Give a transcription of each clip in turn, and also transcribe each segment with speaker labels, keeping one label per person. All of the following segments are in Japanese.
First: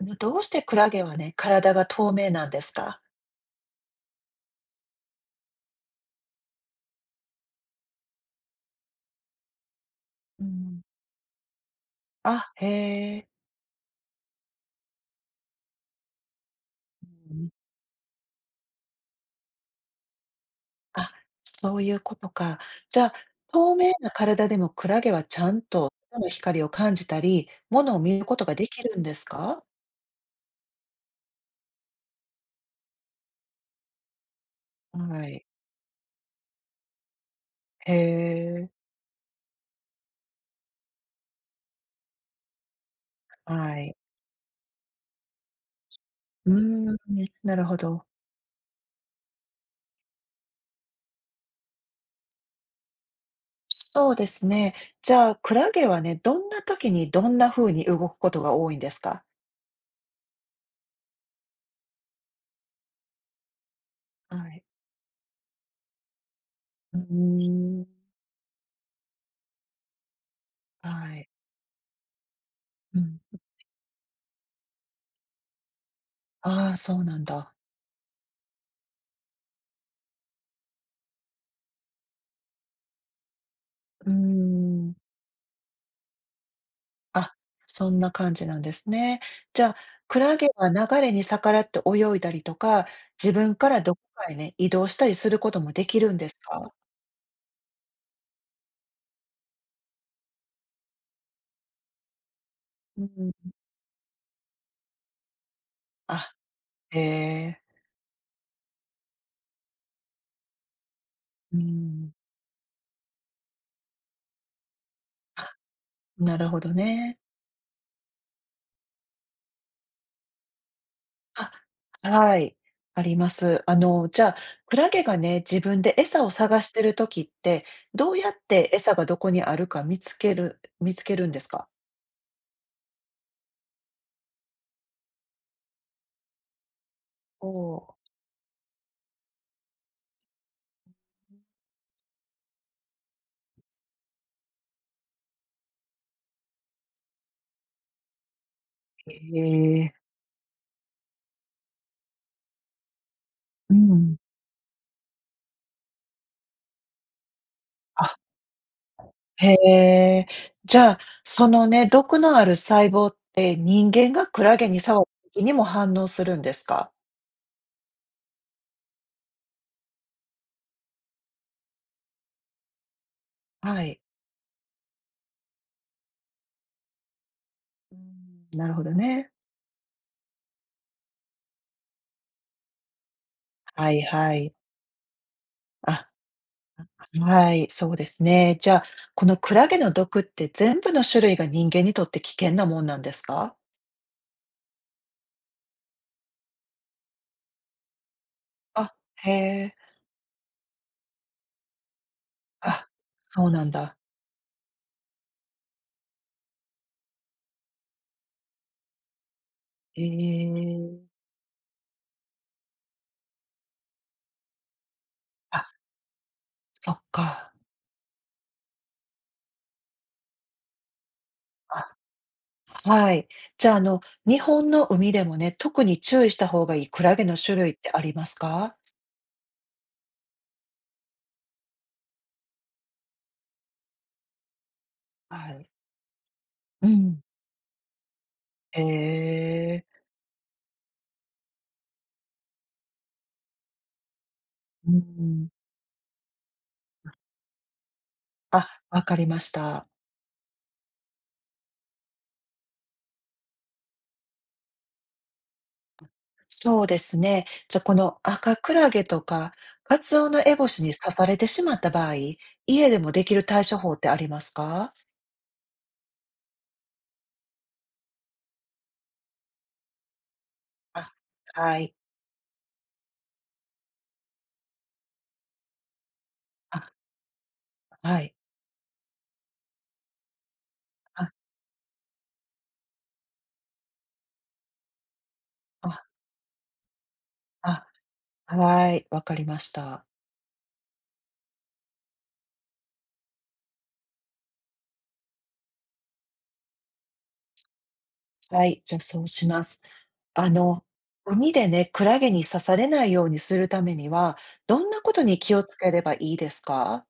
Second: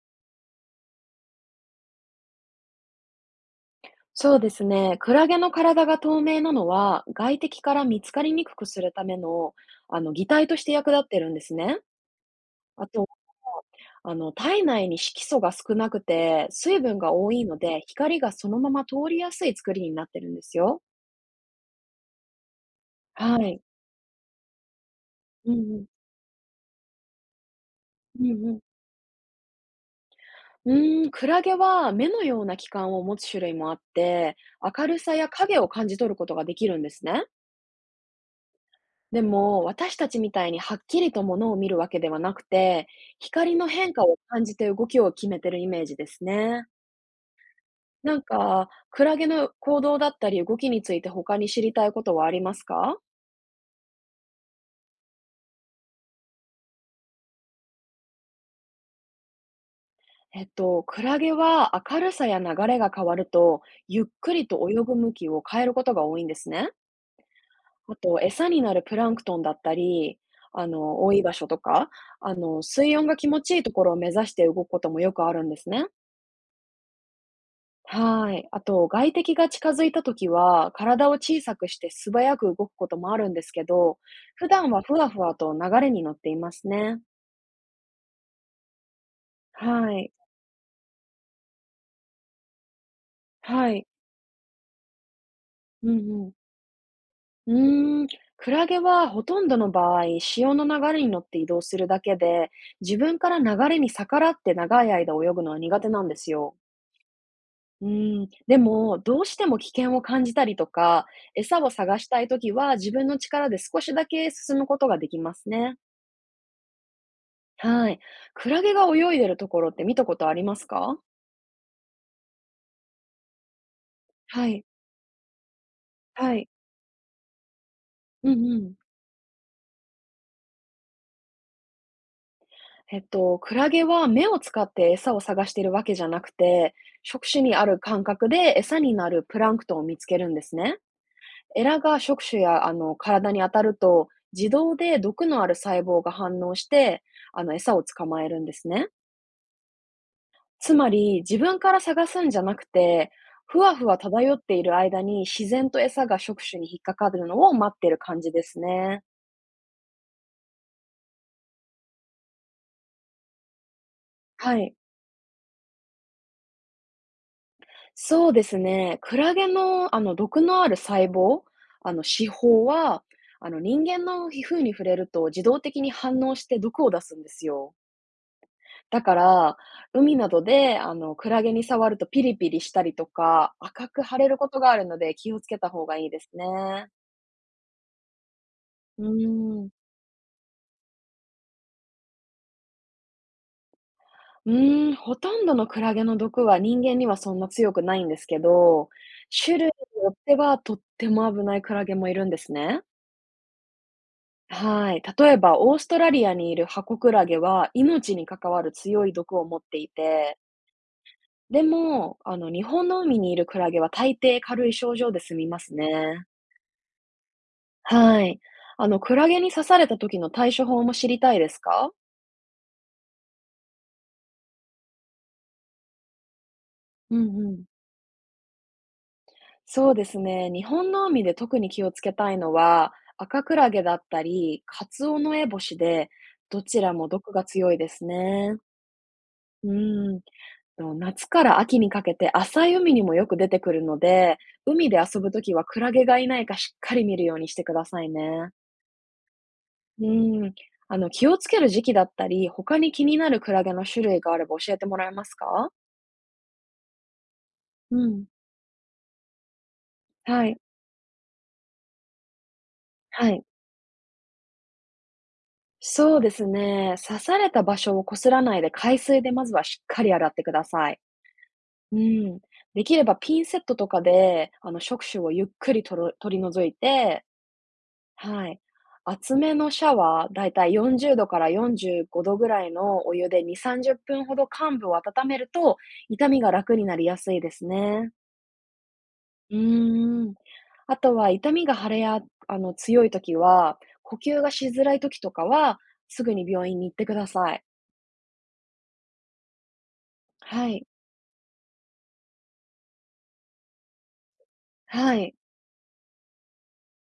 Speaker 1: あの、どうしてクラゲはね、体が透明なんですか？
Speaker 2: そうですね。クラゲの体が透明なのは、外敵から見つかりにくくするための、擬
Speaker 1: う
Speaker 2: 態として
Speaker 1: ん、
Speaker 2: 役立ってるんですね。
Speaker 1: あ、へ
Speaker 2: あと、
Speaker 1: え。
Speaker 2: 体内に色素が少なくて、水分が多
Speaker 1: う
Speaker 2: い
Speaker 1: ん。
Speaker 2: ので、光がそのまま通りやすい作りになってるんですよ。
Speaker 1: あ、そういうことか。じゃあ、
Speaker 2: はい。
Speaker 1: 透明な体でもクラゲはち
Speaker 2: う
Speaker 1: ゃ
Speaker 2: ん
Speaker 1: ん
Speaker 2: うん。
Speaker 1: と外の光を感じたり、物を見
Speaker 2: う
Speaker 1: るこ
Speaker 2: ん
Speaker 1: と
Speaker 2: う
Speaker 1: が
Speaker 2: ん。
Speaker 1: できるんですか？
Speaker 2: うクラゲは目のような器官を持つ種類もあって、明るさ
Speaker 1: は
Speaker 2: や
Speaker 1: い。
Speaker 2: 影を感じ取ることができるんですね。
Speaker 1: へえ。
Speaker 2: でも、私たちみたいにはっきりと物を見るわけではなくて、光
Speaker 1: は
Speaker 2: の変
Speaker 1: い。
Speaker 2: 化を感じて動きを決めてるイメージです
Speaker 1: う
Speaker 2: ね。
Speaker 1: ーん、なるほど。
Speaker 2: なんか、クラゲの行動だったり動きについて他に知りたいことはありますか？
Speaker 1: そうですね。じゃあ、クラゲはね、どんな時にどんな風に動くことが多いんですか？
Speaker 2: クラゲは明るさや流れが変わると、ゆっくり
Speaker 1: はい。
Speaker 2: と泳ぐ向きを変えることが多いんですね。
Speaker 1: うー
Speaker 2: あ
Speaker 1: ん。
Speaker 2: と、餌になるプランクトンだったり、
Speaker 1: は
Speaker 2: 多い
Speaker 1: い。
Speaker 2: 場所とか、水
Speaker 1: う
Speaker 2: 温が
Speaker 1: ん。
Speaker 2: 気持ちいいところを目指して動くこともよくあるんですね。
Speaker 1: ああ、そうなんだ。
Speaker 2: はい。あと、外敵が近づいたときは、体を小さくして素早く動くこともあるんですけど、
Speaker 1: うー
Speaker 2: 普段は
Speaker 1: ん。
Speaker 2: ふわふわと流れに乗っていますね。
Speaker 1: あ、そんな感じなんですね。じゃあ、
Speaker 2: はい。
Speaker 1: クラゲは流れに逆らって泳いだりとか、自分か
Speaker 2: は
Speaker 1: ら
Speaker 2: い。
Speaker 1: どこかへね、移動したりすることもで
Speaker 2: う
Speaker 1: きるん
Speaker 2: んう
Speaker 1: で
Speaker 2: ん。
Speaker 1: すか？
Speaker 2: うーん。クラゲはほとんどの場合、潮の流れに乗って移動するだけで、自
Speaker 1: う
Speaker 2: 分か
Speaker 1: ん。
Speaker 2: ら流れに逆らって長い間泳ぐのは苦手なんです
Speaker 1: あ、
Speaker 2: よ。
Speaker 1: へえ。
Speaker 2: うん。でも、どうしても危険を感じたりとか、
Speaker 1: う
Speaker 2: 餌を探し
Speaker 1: ん。
Speaker 2: たいときは自分の力で少しだけ進むことができます
Speaker 1: あ、
Speaker 2: ね。
Speaker 1: なるほどね。
Speaker 2: はい。クラゲが泳いでるところって見たことありますか？
Speaker 1: あ、はい、あります。あの、じゃあ、
Speaker 2: はい、
Speaker 1: クラゲがね、自分で餌を
Speaker 2: はい。
Speaker 1: 探してる時って、どう
Speaker 2: う
Speaker 1: やっ
Speaker 2: んう
Speaker 1: て
Speaker 2: ん。
Speaker 1: 餌がどこにあるか見つけるんですか？
Speaker 2: クラゲは目を使って餌を探しているわけじゃなくて、触手
Speaker 1: お
Speaker 2: にある
Speaker 1: お
Speaker 2: 感覚で餌になるプランクトンを見つけるんですね。エラが触手や、体に当たると、自動で毒のある細胞が反応して、餌を捕まえるんですね。
Speaker 1: ー、へえ。
Speaker 2: つまり、自分から探すんじゃなくて、ふわ
Speaker 1: う
Speaker 2: ふわ
Speaker 1: ん。
Speaker 2: 漂っている間に自然と餌が触手に引っかかるのを待っている
Speaker 1: あ、
Speaker 2: 感じですね。
Speaker 1: へえ。じゃあ、そのね、毒のある細胞って人間がクラ
Speaker 2: は
Speaker 1: ゲ
Speaker 2: い。
Speaker 1: に触った時にも反応するんですか？
Speaker 2: そうですね。クラゲの、毒のある細胞、刺胞は、
Speaker 1: は
Speaker 2: 人
Speaker 1: い。
Speaker 2: 間の皮膚に触れると自動的に反応して毒を出すんですよ。
Speaker 1: うーん、なるほど
Speaker 2: だか
Speaker 1: ね。
Speaker 2: ら、海などで、クラゲに触るとピリピリしたりとか、赤
Speaker 1: はい
Speaker 2: く腫れ
Speaker 1: は
Speaker 2: るこ
Speaker 1: い。
Speaker 2: とがあるので気をつけた方がいい
Speaker 1: あ、
Speaker 2: ですね。
Speaker 1: はい、そうですね。じゃあ、
Speaker 2: う
Speaker 1: このク
Speaker 2: ー
Speaker 1: ラ
Speaker 2: ん。
Speaker 1: ゲの毒って全部の種類が人間にとって危険なもんなんですか？
Speaker 2: うーん、ほとんどのクラゲの毒は人間にはそんな強くないんですけど、
Speaker 1: あ、へ
Speaker 2: 種類
Speaker 1: え。
Speaker 2: によってはとっても危ないクラゲもいるんですね。
Speaker 1: あ、そうなんだ。
Speaker 2: はい。例えば、オーストラリアにいるハコクラゲは命に関わる強い毒を持ってい
Speaker 1: へ
Speaker 2: て、
Speaker 1: え。
Speaker 2: でも、日本の海にいるクラゲは大抵軽い症状で済みま
Speaker 1: あ、
Speaker 2: すね。
Speaker 1: そっか。
Speaker 2: はい。クラゲに刺された時の対処法も知りたいですか？
Speaker 1: あ、はい。じゃあ、あの、日本の海でもね、特に注意した方がいいクラ
Speaker 2: う
Speaker 1: ゲの
Speaker 2: んう
Speaker 1: 種
Speaker 2: ん。
Speaker 1: 類ってありますか？
Speaker 2: そうですね。日本の海で特に気をつけたいのは、赤クラゲだったり、カツオノエ
Speaker 1: は
Speaker 2: ボ
Speaker 1: い。
Speaker 2: シで、どち
Speaker 1: う
Speaker 2: らも
Speaker 1: ん。
Speaker 2: 毒が強いですね。
Speaker 1: へ
Speaker 2: う
Speaker 1: え。
Speaker 2: ん。と、夏から秋にかけて浅い海にもよく出てくるので、海
Speaker 1: うー
Speaker 2: で遊ぶと
Speaker 1: ん。
Speaker 2: きはクラゲがいないかしっかり見るようにしてくださいね。
Speaker 1: あ、わかりました。
Speaker 2: うん。気をつける時期だったり、他に気になるクラゲの種類があれば教えてもらえますか？
Speaker 1: そうですね。じゃあ、こ
Speaker 2: う
Speaker 1: の
Speaker 2: ん。
Speaker 1: 赤クラゲとかカツオノ
Speaker 2: は
Speaker 1: エ
Speaker 2: い。
Speaker 1: ボシに刺されてしまった場合、家でもで
Speaker 2: は
Speaker 1: きる
Speaker 2: い。
Speaker 1: 対処法ってありますか？
Speaker 2: そうですね。刺された場所をこすらないで海水でまずはしっかり洗ってください。
Speaker 1: あ、はい。
Speaker 2: うん。できればピンセットとかで、触手をゆっくり取り除い
Speaker 1: あ、
Speaker 2: て、
Speaker 1: はい。
Speaker 2: はい。厚めのシャワー、だいたい40度
Speaker 1: あ、
Speaker 2: から45度ぐらいのお湯で2、30分ほど患部を温めると、
Speaker 1: あ、
Speaker 2: 痛みが楽になりやすいですね。
Speaker 1: あ、はい、わかり
Speaker 2: う
Speaker 1: ました。
Speaker 2: ーん。あとは痛みが腫れや、強い時は、呼吸がしづらい時とかは、すぐに病院に行ってください。
Speaker 1: はい、じゃあ、そうします。あ
Speaker 2: は
Speaker 1: の、
Speaker 2: い。
Speaker 1: 海でね、クラゲに刺されないようにするためには、どんなこ
Speaker 2: は
Speaker 1: と
Speaker 2: い。
Speaker 1: に気をつければいいですか？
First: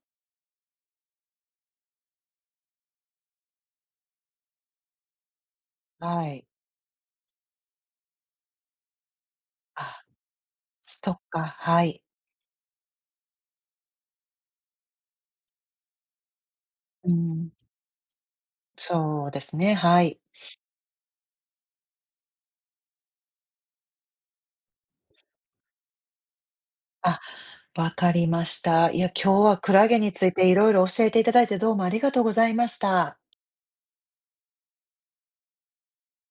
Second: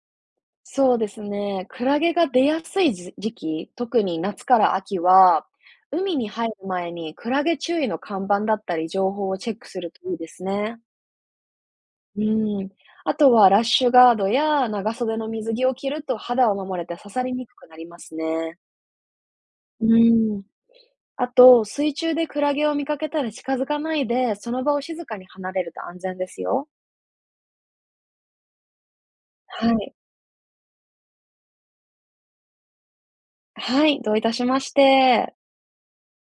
Speaker 2: そうですね。クラゲが出やすい時期、特に夏から秋は、海
Speaker 1: は
Speaker 2: に
Speaker 1: い。
Speaker 2: 入る前にクラゲ注意の看板だったり情報をチェックする
Speaker 1: あ、
Speaker 2: といいですね。
Speaker 1: そっか、はい。
Speaker 2: うん。あとはラッシュガードや長袖の水着を着ると肌を守れて
Speaker 1: う
Speaker 2: 刺さりに
Speaker 1: ん、
Speaker 2: くくなりますね。
Speaker 1: そうですね、
Speaker 2: う
Speaker 1: はい。
Speaker 2: ん。あと、水中でクラゲを見かけたら近づかないで、その場を静かに離れると安全ですよ。
Speaker 1: あ、わかりました。いや、今日は
Speaker 2: は
Speaker 1: クラ
Speaker 2: い。
Speaker 1: ゲについていろいろ教えていただいてどうもありがとうございました。
Speaker 2: はい、どういたしまして。